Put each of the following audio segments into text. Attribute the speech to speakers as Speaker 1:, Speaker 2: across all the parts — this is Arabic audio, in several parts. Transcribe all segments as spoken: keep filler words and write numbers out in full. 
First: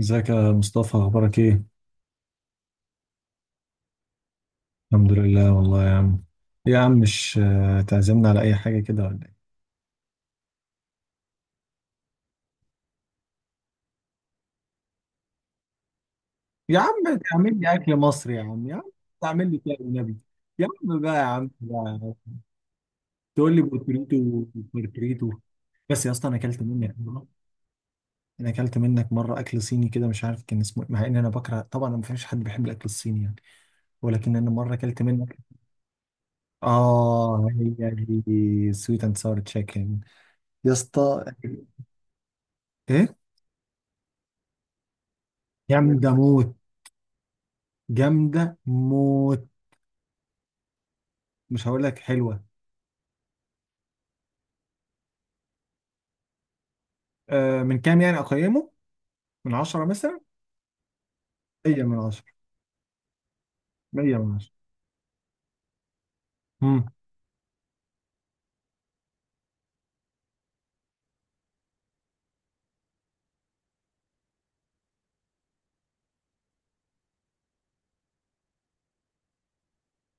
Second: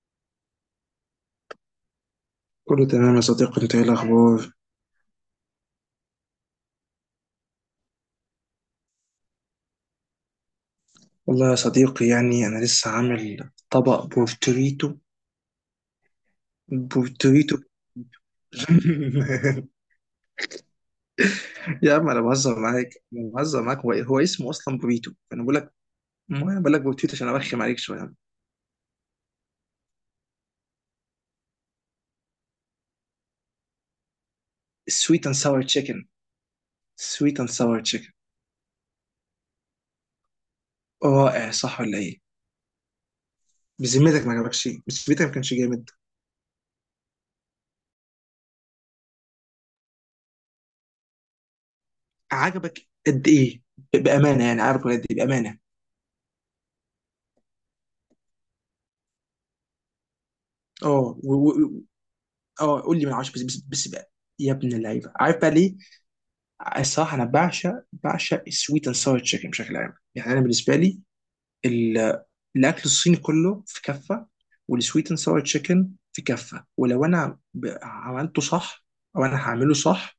Speaker 1: ازيك يا مصطفى اخبارك ايه؟
Speaker 2: كله تمام يا صديقي، انت ايه الاخبار؟
Speaker 1: الحمد لله والله يا عم. يا عم، مش آه، تعزمنا على اي حاجه كده ولا ايه؟
Speaker 2: والله يا صديقي يعني انا لسه عامل طبق بورتريتو.
Speaker 1: يا عم
Speaker 2: بورتريتو.
Speaker 1: تعمل لي اكل مصري يا عم يا عم. تعمل لي كده بالنبي. يا عم بقى يا عم
Speaker 2: يا عم
Speaker 1: بقى.
Speaker 2: انا بهزر معاك، انا
Speaker 1: تقول لي
Speaker 2: بهزر معاك. هو, إيه؟ هو
Speaker 1: بورتريتو
Speaker 2: اسمه اصلا بوريتو
Speaker 1: بورتريتو؟
Speaker 2: انا بقول لك.
Speaker 1: بس يا اسطى انا
Speaker 2: ما انا
Speaker 1: اكلت
Speaker 2: بقول لك
Speaker 1: منك
Speaker 2: بورتريتو
Speaker 1: مره.
Speaker 2: عشان ارخم عليك شويه.
Speaker 1: انا اكلت منك مره اكل صيني كده مش عارف كان اسمه إيه، مع ان انا بكره طبعا، ما فيش حد بيحب الاكل الصيني يعني. ولكن انا مره اكلت
Speaker 2: سويت اند
Speaker 1: منك.
Speaker 2: ساور تشيكن. سويت
Speaker 1: اه
Speaker 2: اند ساور
Speaker 1: هي
Speaker 2: تشيكن.
Speaker 1: دي سويت اند ساور تشيكن. يا اسطى
Speaker 2: رائع صح ولا ايه؟
Speaker 1: ايه؟
Speaker 2: بذمتك ما عجبكش؟ بذمتك ما كانش
Speaker 1: يا
Speaker 2: جامد؟
Speaker 1: عم ده موت. جامدة موت. مش هقول لك حلوة.
Speaker 2: عجبك. قد ايه ب- بامانه؟ يعني عارف قد ايه بامانه؟
Speaker 1: آه من كام يعني أقيمه؟ من عشرة مثلا؟
Speaker 2: اه، و- و-
Speaker 1: مية
Speaker 2: و-
Speaker 1: من عشرة.
Speaker 2: اه قول لي من عشرة. بس بس, بس بقى.
Speaker 1: مية من عشرة.
Speaker 2: يا ابن اللعيبه، عارف بقى ليه؟
Speaker 1: مم.
Speaker 2: الصراحه انا بعشق بعشق السويت اند ساور تشيكن بشكل عام. يعني انا بالنسبه لي ال- الاكل الصيني كله في كفه، والسويت اند ساور تشيكن في كفه. ولو انا ب- عملته صح او انا هعمله صح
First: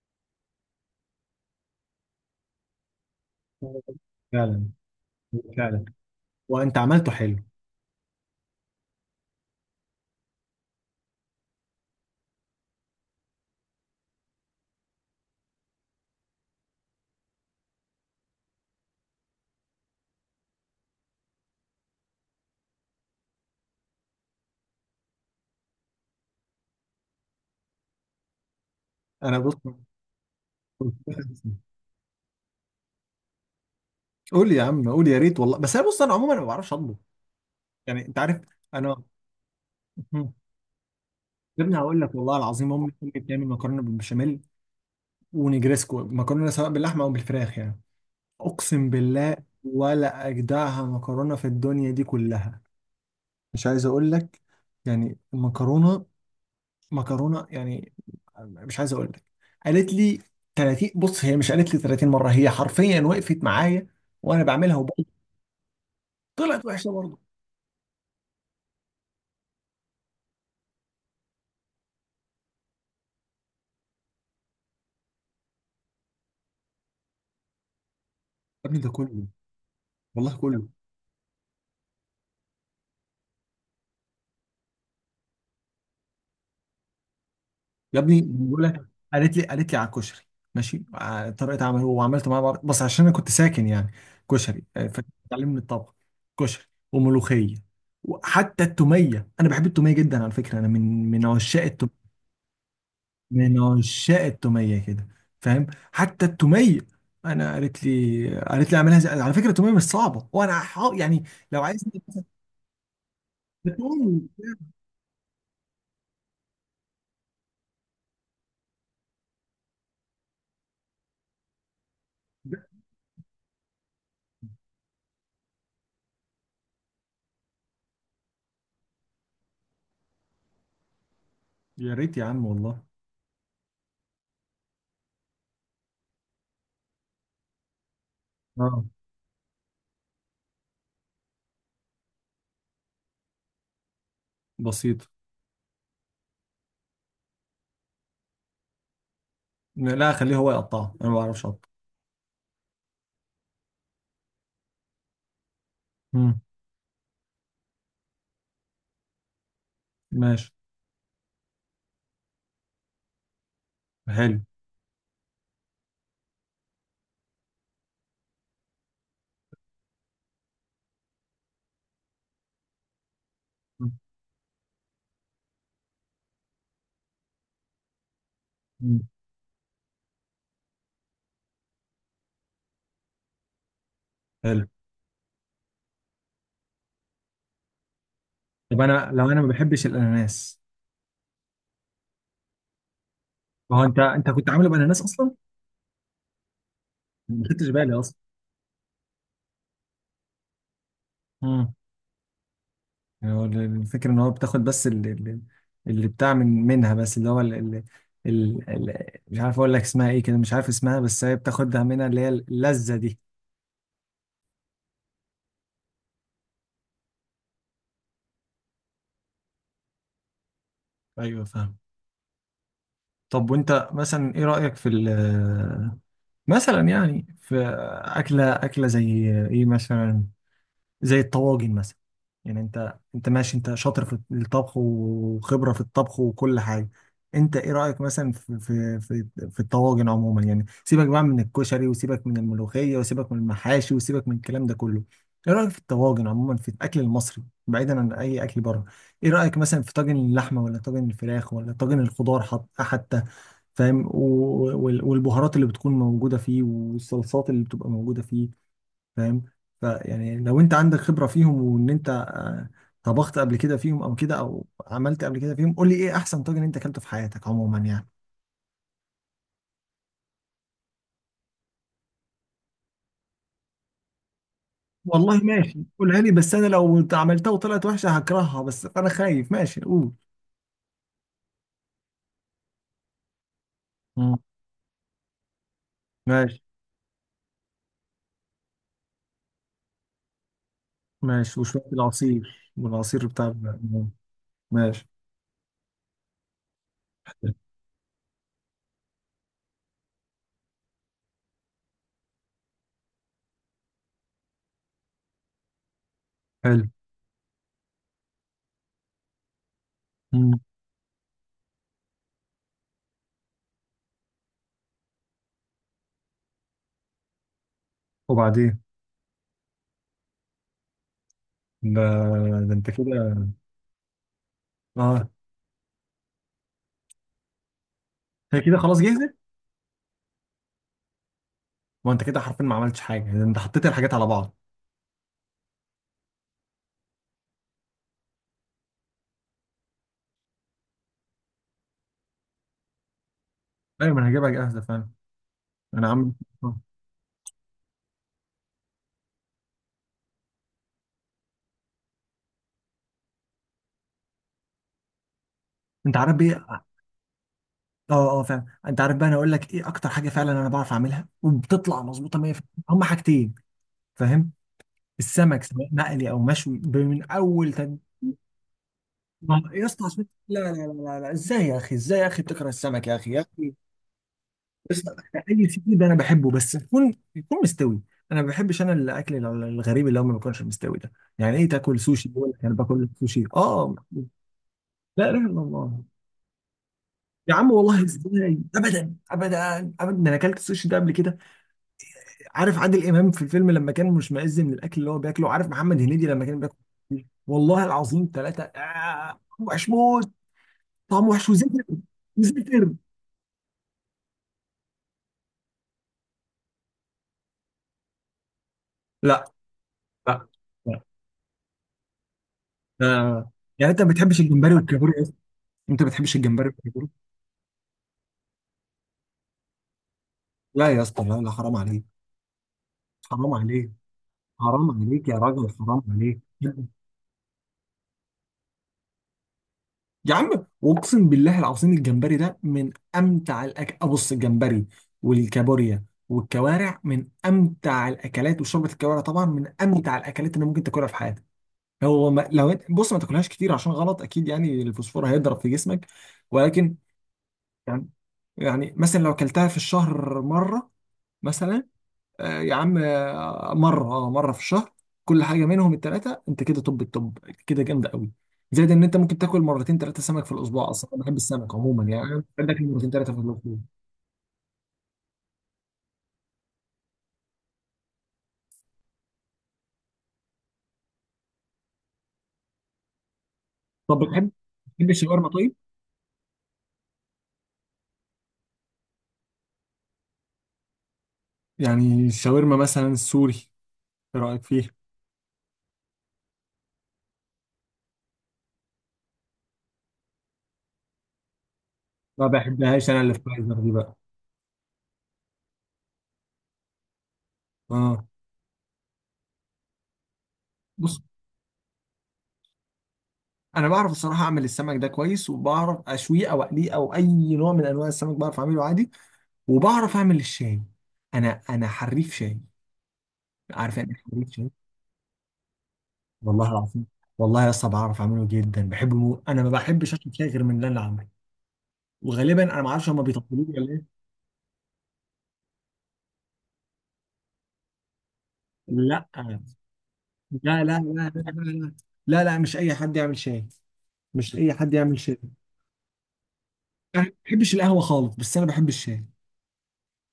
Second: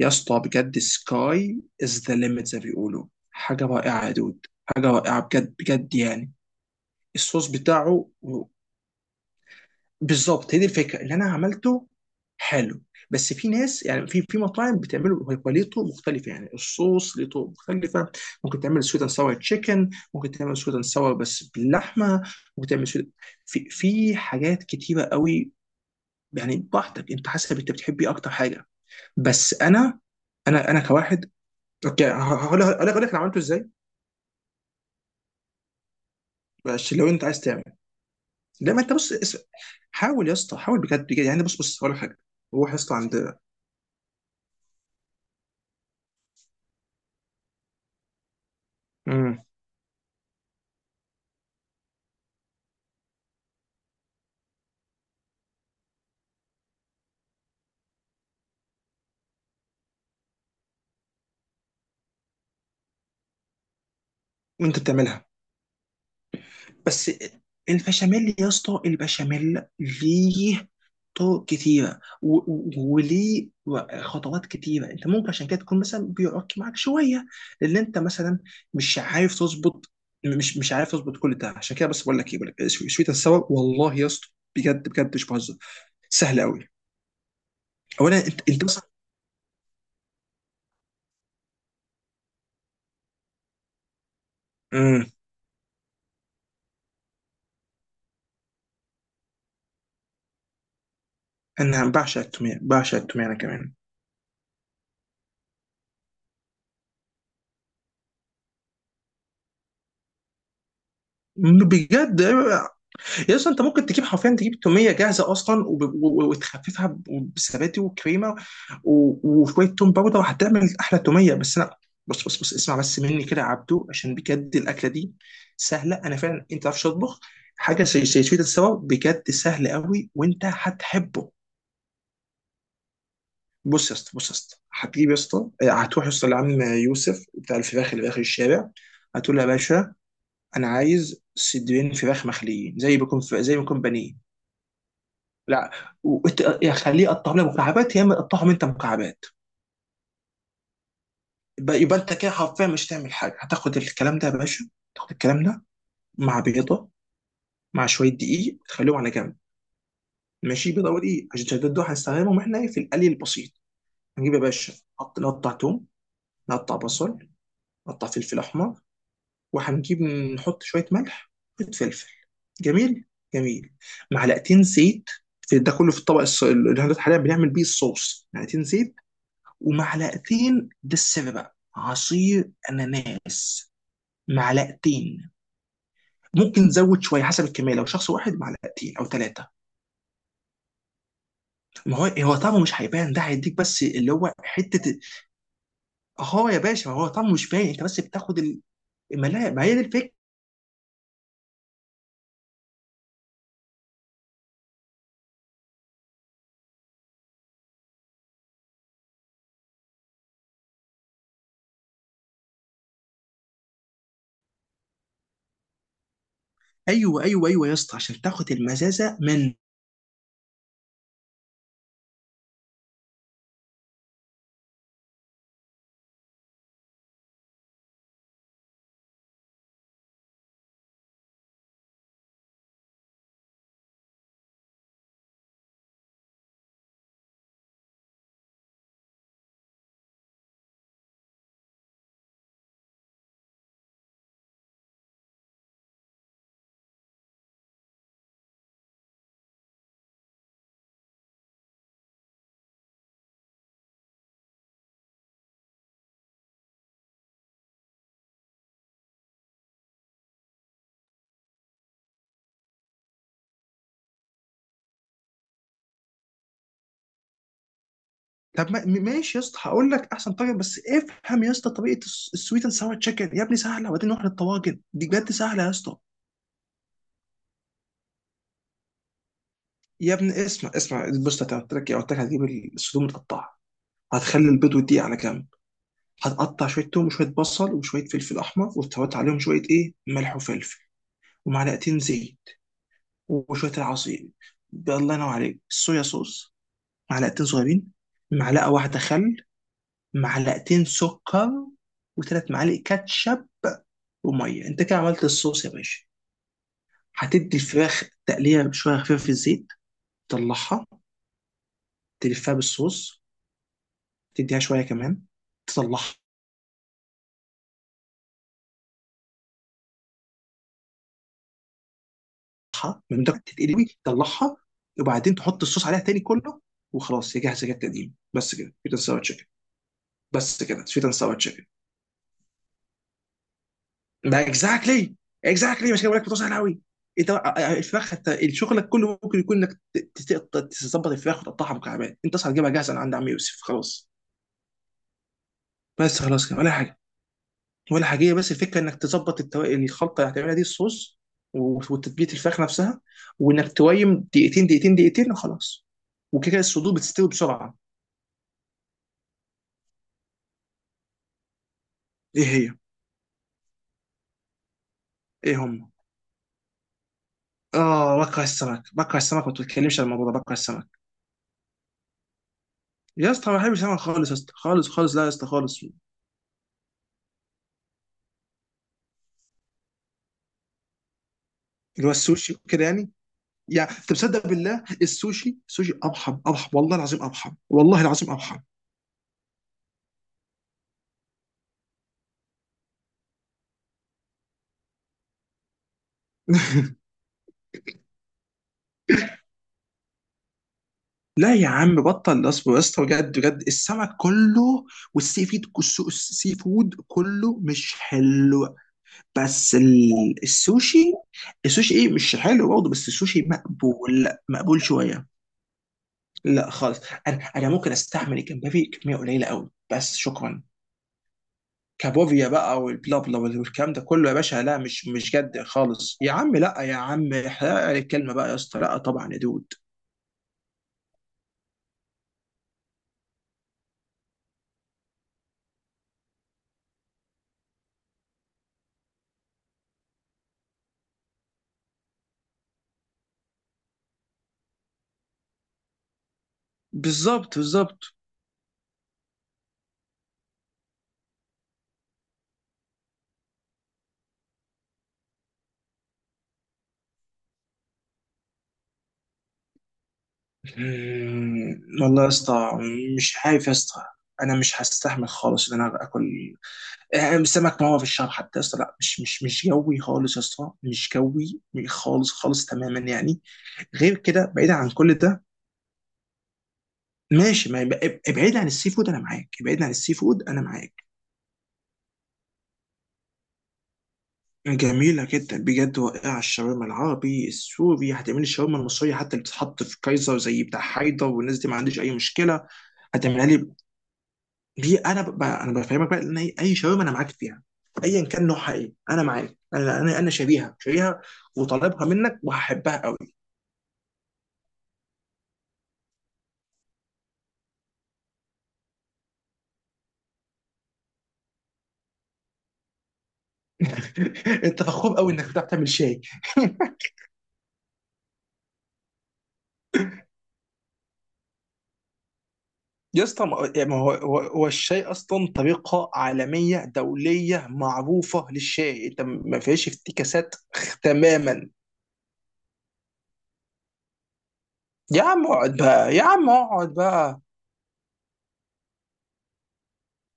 Speaker 2: يا اسطى بجد سكاي از ذا ليميت، زي ما بيقولوا، حاجه رائعه يا دود.
Speaker 1: فعلا.
Speaker 2: حاجه رائعه بجد
Speaker 1: فعلا.
Speaker 2: بجد يعني.
Speaker 1: وأنت عملته حلو.
Speaker 2: الصوص بتاعه بالظبط هي دي الفكره اللي انا عملته. حلو. بس في ناس، يعني في في مطاعم بتعمله، هو هو ليه طرق مختلفه، يعني الصوص ليه طرق مختلفه. ممكن تعمل سويت اند ساور تشيكن، ممكن تعمل سويت اند ساور بس باللحمه، ممكن تعمل سويت. في في حاجات كتيره قوي. يعني براحتك انت، حسب انت بتحب ايه اكتر حاجه.
Speaker 1: أنا
Speaker 2: بس
Speaker 1: بص.
Speaker 2: انا، انا انا كواحد، اوكي، ه- هقول هقول لك هقول لك انا عملته ازاي.
Speaker 1: قول يا عم قول يا ريت والله. بس أنا بص، أنا عموما ما بعرفش
Speaker 2: بس
Speaker 1: أطبخ،
Speaker 2: لو انت عايز تعمل،
Speaker 1: يعني أنت عارف.
Speaker 2: لما انت
Speaker 1: أنا.
Speaker 2: بص، اس- حاول
Speaker 1: مم.
Speaker 2: يا اسطى، حاول بجد بجد يعني. بص
Speaker 1: يا ابني
Speaker 2: بص هقول لك
Speaker 1: هقول لك
Speaker 2: حاجه.
Speaker 1: والله
Speaker 2: روح
Speaker 1: العظيم،
Speaker 2: يا
Speaker 1: أمي
Speaker 2: اسطى.
Speaker 1: أمي بتعمل مكرونة بالبشاميل ونجريسكو، مكرونة سواء باللحمة أو بالفراخ يعني. أقسم بالله
Speaker 2: عند.
Speaker 1: ولا أجدعها مكرونة في الدنيا دي كلها. مش عايز اقول لك يعني المكرونه، مكرونه يعني، مش عايز اقول لك. قالت لي ثلاثين، بص هي مش قالت لي ثلاثين مره، هي حرفيا وقفت معايا وانا بعملها
Speaker 2: وانت
Speaker 1: وبرضه
Speaker 2: بتعملها
Speaker 1: طلعت وحشه
Speaker 2: بس.
Speaker 1: برضه.
Speaker 2: البشاميل يا اسطى، البشاميل ليه طرق كتيرة و- و- وليه خطوات كتيرة. انت ممكن عشان كده تكون مثلا بيعك معاك شوية لان انت مثلا
Speaker 1: يا ابني ده
Speaker 2: مش
Speaker 1: كله،
Speaker 2: عارف تظبط.
Speaker 1: والله
Speaker 2: مش
Speaker 1: كله.
Speaker 2: مش عارف تظبط كل ده. عشان كده بس بقول لك ايه، بقول لك شوية السوا والله يا اسطى. بجد بجد مش بهزر. سهل قوي.
Speaker 1: يا ابني
Speaker 2: اولا انت،
Speaker 1: بقول
Speaker 2: انت مثلا.
Speaker 1: لك، قالت لي قالت لي على الكشري، ماشي على طريقه عمله وعملت معاه بر- بس عشان انا كنت ساكن يعني كشري،
Speaker 2: امم.
Speaker 1: فتعلمني الطبخ. كشري وملوخيه، وحتى التوميه. انا بحب التوميه جدا على فكره، انا من من عشاق،
Speaker 2: انا بعشق التوميه، بعشق التوميه انا
Speaker 1: من
Speaker 2: كمان.
Speaker 1: عشاق التوميه كده، فاهم؟ حتى التوميه انا قالت لي قالت لي اعملها زي... على فكره التوميه مش صعبه، وانا ح- يعني لو عايز.
Speaker 2: بجد. يس انت ممكن تجيب حرفيا، تجيب توميه جاهزه اصلا وب- و- و- وتخففها ب- بزبادي وكريمه و- وشويه توم باودر وهتعمل احلى توميه. بس انا، بص بص بص اسمع بس مني كده يا عبدو، عشان بجد الاكله دي سهله. انا فعلا، انت ما تعرفش تطبخ، حاجه زي زي سويت السوا بجد سهل قوي وانت هتحبه.
Speaker 1: يا ريت يا عم والله.
Speaker 2: بص يا اسطى، بص يا اسطى، هتجيب يا اسطى، اه، هتروح يا اسطى لعم يوسف بتاع الفراخ اللي في اخر الشارع.
Speaker 1: اه
Speaker 2: هتقول له يا باشا انا عايز صدرين فراخ مخليين زي ما يكون، زي ما يكون بانيه.
Speaker 1: بسيط.
Speaker 2: لا. وإت- يا خليه يقطعهم لك مكعبات، يا اما يقطعهم انت مكعبات.
Speaker 1: لا خليه هو يقطعه، انا ما بعرفش اقطع.
Speaker 2: يبقى يبقى انت كده حرفيا مش تعمل حاجه. هتاخد الكلام ده يا باشا. تاخد الكلام ده مع
Speaker 1: مم.
Speaker 2: بيضه، مع شويه دقيق، تخليهم على جنب.
Speaker 1: ماشي.
Speaker 2: ماشي، بيضه ودقيق عشان الشداد دول هنستخدمهم احنا إيه؟ في القلي البسيط. هنجيب يا
Speaker 1: حلو.
Speaker 2: باشا، نقط- نقطع توم، نقطع بصل، نقطع فلفل احمر، وهنجيب نحط شويه ملح، شويه فلفل. جميل جميل. معلقتين زيت، في ده كله في الطبق الص- اللي احنا حاليا بنعمل بيه الصوص. معلقتين زيت،
Speaker 1: مم.
Speaker 2: ومعلقتين، ده السر بقى، عصير اناناس.
Speaker 1: حلو.
Speaker 2: معلقتين. ممكن نزود شويه حسب الكميه، لو شخص واحد
Speaker 1: طب
Speaker 2: معلقتين او
Speaker 1: انا لو انا ما
Speaker 2: ثلاثه.
Speaker 1: بحبش الاناناس؟
Speaker 2: ما هو، هو طعمه مش هيبان، ده هيديك
Speaker 1: ما
Speaker 2: بس
Speaker 1: هو انت
Speaker 2: اللي
Speaker 1: انت
Speaker 2: هو
Speaker 1: كنت عامله
Speaker 2: حته.
Speaker 1: باناناس اصلا،
Speaker 2: اه يا باشا، ما هو طعمه
Speaker 1: ما
Speaker 2: مش
Speaker 1: خدتش
Speaker 2: باين، انت
Speaker 1: بالي
Speaker 2: بس
Speaker 1: اصلا.
Speaker 2: بتاخد ال- ما لا ما هي دي الفكره.
Speaker 1: مم. يعني هو الفكرة ان هو بتاخد بس اللي، اللي بتاع من منها، بس اللي هو اللي، اللي مش عارف اقول لك اسمها ايه كده، مش عارف اسمها، بس هي بتاخدها منها اللي هي اللذة دي.
Speaker 2: ايوه ايوه ايوه يا اسطى عشان تاخد المزازه من.
Speaker 1: ايوه فاهم. طب وانت مثلا ايه رأيك في ال- مثلا يعني في اكلة اكلة زي ايه مثلا، زي الطواجن مثلا؟ يعني انت انت ماشي، انت شاطر في الطبخ وخبرة في الطبخ وكل حاجة. انت ايه رأيك مثلا في في في, في الطواجن عموما؟ يعني سيبك بقى من الكشري وسيبك من الملوخية وسيبك من المحاشي وسيبك من الكلام ده كله. ايه رأيك في الطواجن عموما، في الاكل المصري بعيدا عن اي اكل بره؟ ايه رأيك مثلا في طاجن اللحمة ولا طاجن الفراخ ولا طاجن الخضار؟ حط حتى، فاهم؟ و- وال- والبهارات اللي بتكون موجودة فيه، والصلصات اللي بتبقى موجودة فيه، فاهم؟ فيعني لو انت عندك خبرة فيهم وان انت آه، طبخت قبل كده فيهم، او كده، او عملت قبل كده فيهم، قول لي ايه احسن طاجن انت اكلته في حياتك عموما يعني.
Speaker 2: طب ما- م- ماشي يا اسطى، هقول لك احسن طريقه بس افهم يا اسطى طريقه السويت اند ساور تشيكن يا ابني سهله، وبعدين نروح للطواجن. دي بجد
Speaker 1: والله
Speaker 2: سهله يا
Speaker 1: ماشي،
Speaker 2: اسطى.
Speaker 1: قولها لي، بس انا لو عملتها وطلعت وحشة هكرهها، بس انا خايف. ماشي
Speaker 2: يا
Speaker 1: قول.
Speaker 2: ابني اسمع اسمع، بص انا قلت لك إيه؟ قلت لك هتجيب الصدور متقطعه،
Speaker 1: مم.
Speaker 2: هتخلي البيض والدقيق على جنب.
Speaker 1: ماشي.
Speaker 2: هتقطع شويه توم وشويه بصل وشويه فلفل احمر، وتحط عليهم شويه، ايه، ملح وفلفل
Speaker 1: ماشي وشوية
Speaker 2: ومعلقتين زيت
Speaker 1: العصير، والعصير بتاع
Speaker 2: وشويه
Speaker 1: ال-
Speaker 2: العصير.
Speaker 1: ماشي.
Speaker 2: الله ينور عليك، صويا صوص معلقتين صغيرين، معلقه واحده خل، معلقتين سكر، وثلاث معالق كاتشب، وميه. انت كده عملت الصوص يا باشا.
Speaker 1: حلو.
Speaker 2: هتدي الفراخ تقليه شويه خفيفه في الزيت،
Speaker 1: مم.
Speaker 2: تطلعها، تلفها بالصوص، تديها شويه كمان، تصلحها.
Speaker 1: وبعدين، ده, ده انت
Speaker 2: من ده
Speaker 1: كده.
Speaker 2: تتقلي قوي، تطلعها، وبعدين
Speaker 1: اه
Speaker 2: تحط الصوص عليها تاني كله. وخلاص هي جاهزه جت تقديم. بس
Speaker 1: هي
Speaker 2: كده
Speaker 1: كده
Speaker 2: سويت اند
Speaker 1: خلاص
Speaker 2: ساور
Speaker 1: جاهزة.
Speaker 2: تشيكن. بس كده سويت اند ساور تشيكن.
Speaker 1: ما انت كده حرفيا ما عملتش حاجة، ده انت حطيت الحاجات على
Speaker 2: ما
Speaker 1: بعض.
Speaker 2: اكزاكتلي. اكزاكتلي مش كده، بقول لك بتوصل قوي. انت الفراخ انت شغلك كله ممكن يكون انك ت- ت- تظبط الفراخ وتقطعها مكعبات. انت اصلا هتجيبها جاهزه من عند عم يوسف، خلاص.
Speaker 1: ايوه ما انا هجيبها جاهزة فعلا. انا
Speaker 2: بس
Speaker 1: عامل.
Speaker 2: خلاص كده ولا حاجه. ولا حاجه. بس الفكره انك تظبط التو... يعني الخلطه اللي هتعملها دي، الصوص و- وتتبيله الفراخ نفسها. وانك تويم دقيقتين دقيقتين دقيقتين وخلاص.
Speaker 1: انت عارف
Speaker 2: وكده كده
Speaker 1: ايه؟
Speaker 2: الصدور بتستوي بسرعه.
Speaker 1: اه اه فعلا، انت عارف بقى، انا اقول لك ايه اكتر حاجه فعلا انا بعرف اعملها وبتطلع
Speaker 2: ايه
Speaker 1: مظبوطه
Speaker 2: هي؟
Speaker 1: مية في المية؟ هم حاجتين، فاهم؟
Speaker 2: ايه
Speaker 1: السمك
Speaker 2: هم؟
Speaker 1: سواء مقلي او مشوي، ب- من اول تج...
Speaker 2: اه بكره السمك، بكره السمك، ما
Speaker 1: ما- يا
Speaker 2: تتكلمش عن
Speaker 1: اسطى عشان-
Speaker 2: الموضوع ده، بكره
Speaker 1: لا لا
Speaker 2: السمك.
Speaker 1: لا لا لا ازاي يا اخي؟ ازاي يا اخي بتكره السمك يا
Speaker 2: يا
Speaker 1: اخي يا
Speaker 2: اسطى ما بحبش
Speaker 1: اخي؟
Speaker 2: السمك خالص يا اسطى، خالص
Speaker 1: بس
Speaker 2: خالص، لا يا اسطى
Speaker 1: اي
Speaker 2: خالص.
Speaker 1: سي فود انا بحبه، بس يكون يكون مستوي. انا ما بحبش انا الاكل ال- الغريب اللي هو ما بيكونش مستوي ده. يعني ايه تاكل
Speaker 2: اللي هو
Speaker 1: سوشي؟
Speaker 2: السوشي
Speaker 1: بقول لك انا
Speaker 2: كده يعني.
Speaker 1: باكل سوشي؟
Speaker 2: يعني
Speaker 1: اه
Speaker 2: انت
Speaker 1: لا.
Speaker 2: مصدق بالله،
Speaker 1: لا لا
Speaker 2: السوشي، السوشي
Speaker 1: الله.
Speaker 2: ارحم، ارحم والله العظيم، ارحم
Speaker 1: يا عم
Speaker 2: والله
Speaker 1: والله
Speaker 2: العظيم ارحم.
Speaker 1: ازاي، ابدا ابدا ابدا، انا اكلت السوشي ده قبل كده. عارف عادل امام في الفيلم لما كان مشمئز من الاكل اللي هو بياكله؟ عارف محمد هنيدي لما كان بياكل؟ والله العظيم ثلاثه آه وحش موت، طعم وحش
Speaker 2: لا يا
Speaker 1: وزفر.
Speaker 2: عم بطل نصب يا
Speaker 1: وزفر.
Speaker 2: اسطى، بجد بجد السمك كله والسي فود، السي فود كله مش حلو.
Speaker 1: لا
Speaker 2: بس ال-
Speaker 1: لا لا.
Speaker 2: السوشي، السوشي ايه مش حلو برضه، بس السوشي
Speaker 1: آه. يعني انت ما
Speaker 2: مقبول،
Speaker 1: بتحبش الجمبري
Speaker 2: مقبول
Speaker 1: والكابوري يا
Speaker 2: شويه.
Speaker 1: اسطى؟ انت ما بتحبش
Speaker 2: لا
Speaker 1: الجمبري
Speaker 2: خالص.
Speaker 1: والكابوري؟
Speaker 2: انا، انا ممكن استحمل الجمبري كميه قليله قوي بس، شكرا.
Speaker 1: لا يا اسطى لا لا، حرام عليك.
Speaker 2: كابوريا بقى والبلا بلا
Speaker 1: حرام
Speaker 2: والكلام
Speaker 1: عليك،
Speaker 2: ده كله يا باشا، لا
Speaker 1: حرام
Speaker 2: مش مش
Speaker 1: عليك يا
Speaker 2: جد
Speaker 1: راجل، حرام
Speaker 2: خالص يا
Speaker 1: عليك.
Speaker 2: عم، لا يا عم احرق الكلمه بقى يا اسطى، لا طبعا يا دود.
Speaker 1: يا عم واقسم بالله العظيم، الجمبري ده من امتع الاكل. ابص، الجمبري والكابوريا والكوارع من امتع الاكلات، وشوربه الكوارع طبعا من امتع الاكلات اللي ممكن تاكلها في حياتك. هو ما لو إنت- بص ما تاكلهاش كتير عشان غلط اكيد يعني الفوسفور هيضرب في جسمك، ولكن
Speaker 2: بالظبط
Speaker 1: يعني،
Speaker 2: بالظبط.
Speaker 1: يعني مثلا لو اكلتها في الشهر مره مثلا، آه، يا عم، آه، مرة، اه مرة في الشهر، كل حاجة منهم التلاتة، انت كده طب الطب كده جامدة قوي. زائد ان انت ممكن تاكل مرتين تلاتة سمك في الاسبوع، اصلا انا بحب السمك
Speaker 2: مم،
Speaker 1: عموما
Speaker 2: والله يا
Speaker 1: يعني،
Speaker 2: اسطى
Speaker 1: عندك مرتين
Speaker 2: مش
Speaker 1: تلاتة في
Speaker 2: عارف يا
Speaker 1: الاسبوع.
Speaker 2: اسطى، انا مش هستحمل خالص ان انا اكل، آه، سمك. ما هو في الشهر حتى يا اسطى لا، مش مش مش جوي خالص يا اسطى، مش جوي خالص خالص تماما يعني. غير
Speaker 1: طب
Speaker 2: كده،
Speaker 1: بتحب،
Speaker 2: بعيدا عن كل
Speaker 1: بتحب
Speaker 2: ده.
Speaker 1: الشاورما طيب؟
Speaker 2: ماشي، ما يبقى- ابعد عن السي فود انا معاك، ابعد عن السي فود انا معاك.
Speaker 1: يعني الشاورما مثلا السوري، ايه رأيك فيه؟
Speaker 2: جميلة جدا بجد واقعة الشاورما العربي السوري. هتعمل لي الشاورما المصرية حتى، اللي بتتحط في كايزر زي بتاع حيدر والناس دي، ما عنديش أي
Speaker 1: ما
Speaker 2: مشكلة.
Speaker 1: بحبهاش انا اللي في
Speaker 2: هتعملها لي
Speaker 1: فايزر دي بقى.
Speaker 2: دي، انا ب... ب- انا بفهمك بقى ان اي، أي شاورما انا معاك فيها. ايا
Speaker 1: اه
Speaker 2: كان نوعها ايه انا معاك، انا انا انا شاريها، شاريها
Speaker 1: بص،
Speaker 2: وطالبها منك وهحبها قوي.
Speaker 1: انا بعرف الصراحه اعمل السمك ده كويس، وبعرف اشويه او اقليه او اي نوع من انواع السمك بعرف اعمله عادي. وبعرف اعمل الشاي. انا انا حريف شاي. عارف يعني إيه حريف شاي؟
Speaker 2: انت فخور قوي انك بتعرف تعمل شاي.
Speaker 1: والله العظيم. والله يا اسطى بعرف اعمله جدا، بحبه مو... انا ما بحبش اكل فيها غير من اللي انا عامله، وغالبا انا ما اعرفش
Speaker 2: يا
Speaker 1: هم
Speaker 2: اسطى
Speaker 1: بيطبلوه
Speaker 2: ما يعني ما
Speaker 1: ولا
Speaker 2: هو
Speaker 1: ايه.
Speaker 2: هو هو الشاي اصلا طريقه عالميه دوليه معروفه للشاي، انت
Speaker 1: لا
Speaker 2: ما فيهاش افتكاسات.
Speaker 1: لا لا لا لا
Speaker 2: تماما.
Speaker 1: لا لا لا، مش اي حد يعمل شاي. مش اي حد
Speaker 2: يا
Speaker 1: يعمل شاي.
Speaker 2: عم اقعد بقى يا عم اقعد بقى.
Speaker 1: انا ما بحبش القهوه خالص، بس انا بحب الشاي.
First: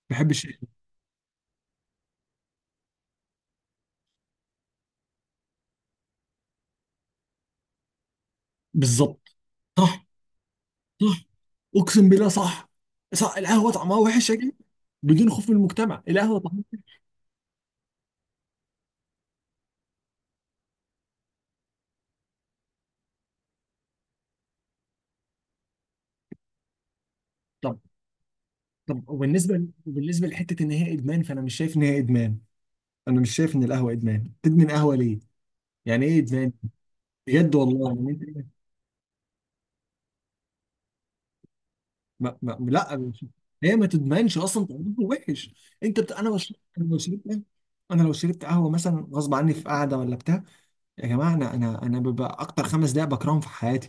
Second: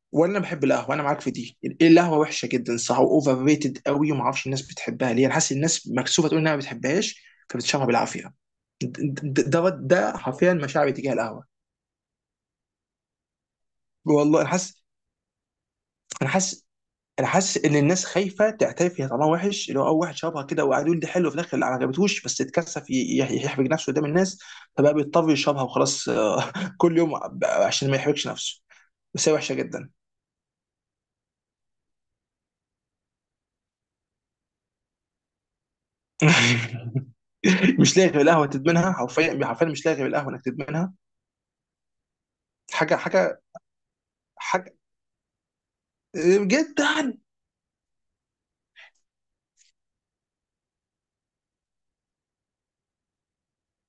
Speaker 1: بحب
Speaker 2: وانا
Speaker 1: الشاي.
Speaker 2: بحب القهوه، انا معاك في دي، القهوه وحشه جدا صح، واوفر ريتد قوي، وما اعرفش الناس بتحبها ليه. انا حاسس الناس مكسوفه تقول انها ما بتحبهاش فبتشربها بالعافيه.
Speaker 1: بالظبط.
Speaker 2: ده ده
Speaker 1: صح.
Speaker 2: ده حرفيا مشاعري تجاه
Speaker 1: صح.
Speaker 2: القهوه.
Speaker 1: اقسم بالله صح. صح، القهوه طعمها وحش يا
Speaker 2: والله انا
Speaker 1: جدع.
Speaker 2: حاسس.
Speaker 1: بدون خوف من المجتمع،
Speaker 2: انا
Speaker 1: القهوه طعمها
Speaker 2: حاسس
Speaker 1: وحش.
Speaker 2: انا حاسس ان الناس خايفه تعترف هي طعمها وحش. اللي هو اول واحد شربها كده وقعد يقول دي حلو، في الاخر لا، ما عجبتهوش، بس اتكسف ي- ي- يحرج نفسه قدام الناس، فبقى بيضطر يشربها وخلاص، آه. كل يوم
Speaker 1: طب،
Speaker 2: عشان ما يحرجش نفسه.
Speaker 1: طب
Speaker 2: بس هي وحشه
Speaker 1: وبالنسبه،
Speaker 2: جدا.
Speaker 1: وبالنسبه لحته ان هي ادمان، فانا مش شايف ان هي ادمان. انا مش شايف ان القهوه ادمان. تدمن قهوه ليه؟ يعني ايه ادمان؟ بجد والله
Speaker 2: مش لاغي
Speaker 1: يعني
Speaker 2: بالقهوه
Speaker 1: انت.
Speaker 2: تدمنها، حرفيا حرفيا مش لاغي بالقهوه انك تدمنها.
Speaker 1: ما ما
Speaker 2: حاجه
Speaker 1: لا مش-
Speaker 2: حاجه
Speaker 1: هي ما تدمنش اصلا،
Speaker 2: حاجه
Speaker 1: تقليده وحش. انت بت... انا بش... انا لو
Speaker 2: جدا.
Speaker 1: شربت، انا لو شربت قهوه مثلا غصب عني في قعده ولا بتاع، يا جماعه انا انا انا ببقى اكتر خمس دقائق بكرههم في حياتي،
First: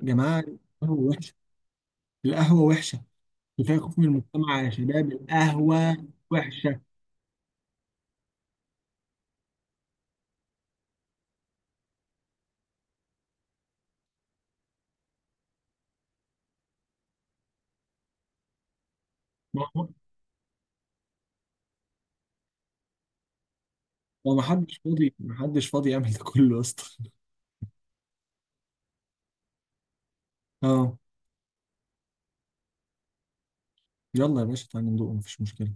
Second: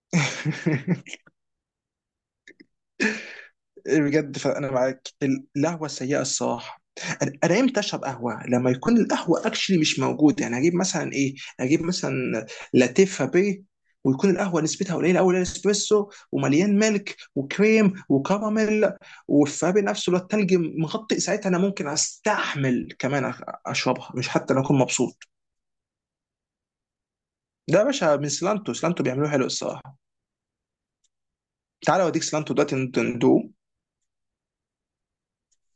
Speaker 1: يا جماعه. القهوه وحشه. القهوه وحشه. كفايه خوف
Speaker 2: إيه
Speaker 1: من
Speaker 2: بجد،
Speaker 1: المجتمع يا
Speaker 2: فانا معاك،
Speaker 1: شباب،
Speaker 2: ال- القهوه
Speaker 1: القهوه
Speaker 2: السيئه
Speaker 1: وحشه.
Speaker 2: الصراحه. انا، أنا امتى اشرب قهوه؟ لما يكون القهوه اكشلي مش موجود، يعني هجيب مثلا ايه، هجيب مثلا لاتيه فابيه، ويكون القهوه نسبتها قليله قوي، الاسبريسو، ومليان ملك وكريم وكراميل،
Speaker 1: ما
Speaker 2: والفابي
Speaker 1: هو
Speaker 2: نفسه اللي هو التلج مغطي، ساعتها انا ممكن استحمل كمان أخ- اشربها. مش
Speaker 1: هو، ما
Speaker 2: حتى لو
Speaker 1: حدش
Speaker 2: اكون
Speaker 1: فاضي،
Speaker 2: مبسوط.
Speaker 1: ما حدش فاضي يعمل ده كله اصلا.
Speaker 2: ده يا باشا من سلانتو، سلانتو بيعملوه حلو الصراحه.
Speaker 1: اه.
Speaker 2: تعالى اوديك سلانتو دلوقتي ندوه.
Speaker 1: يلا يا باشا تعالى ندوق، مفيش مشكله.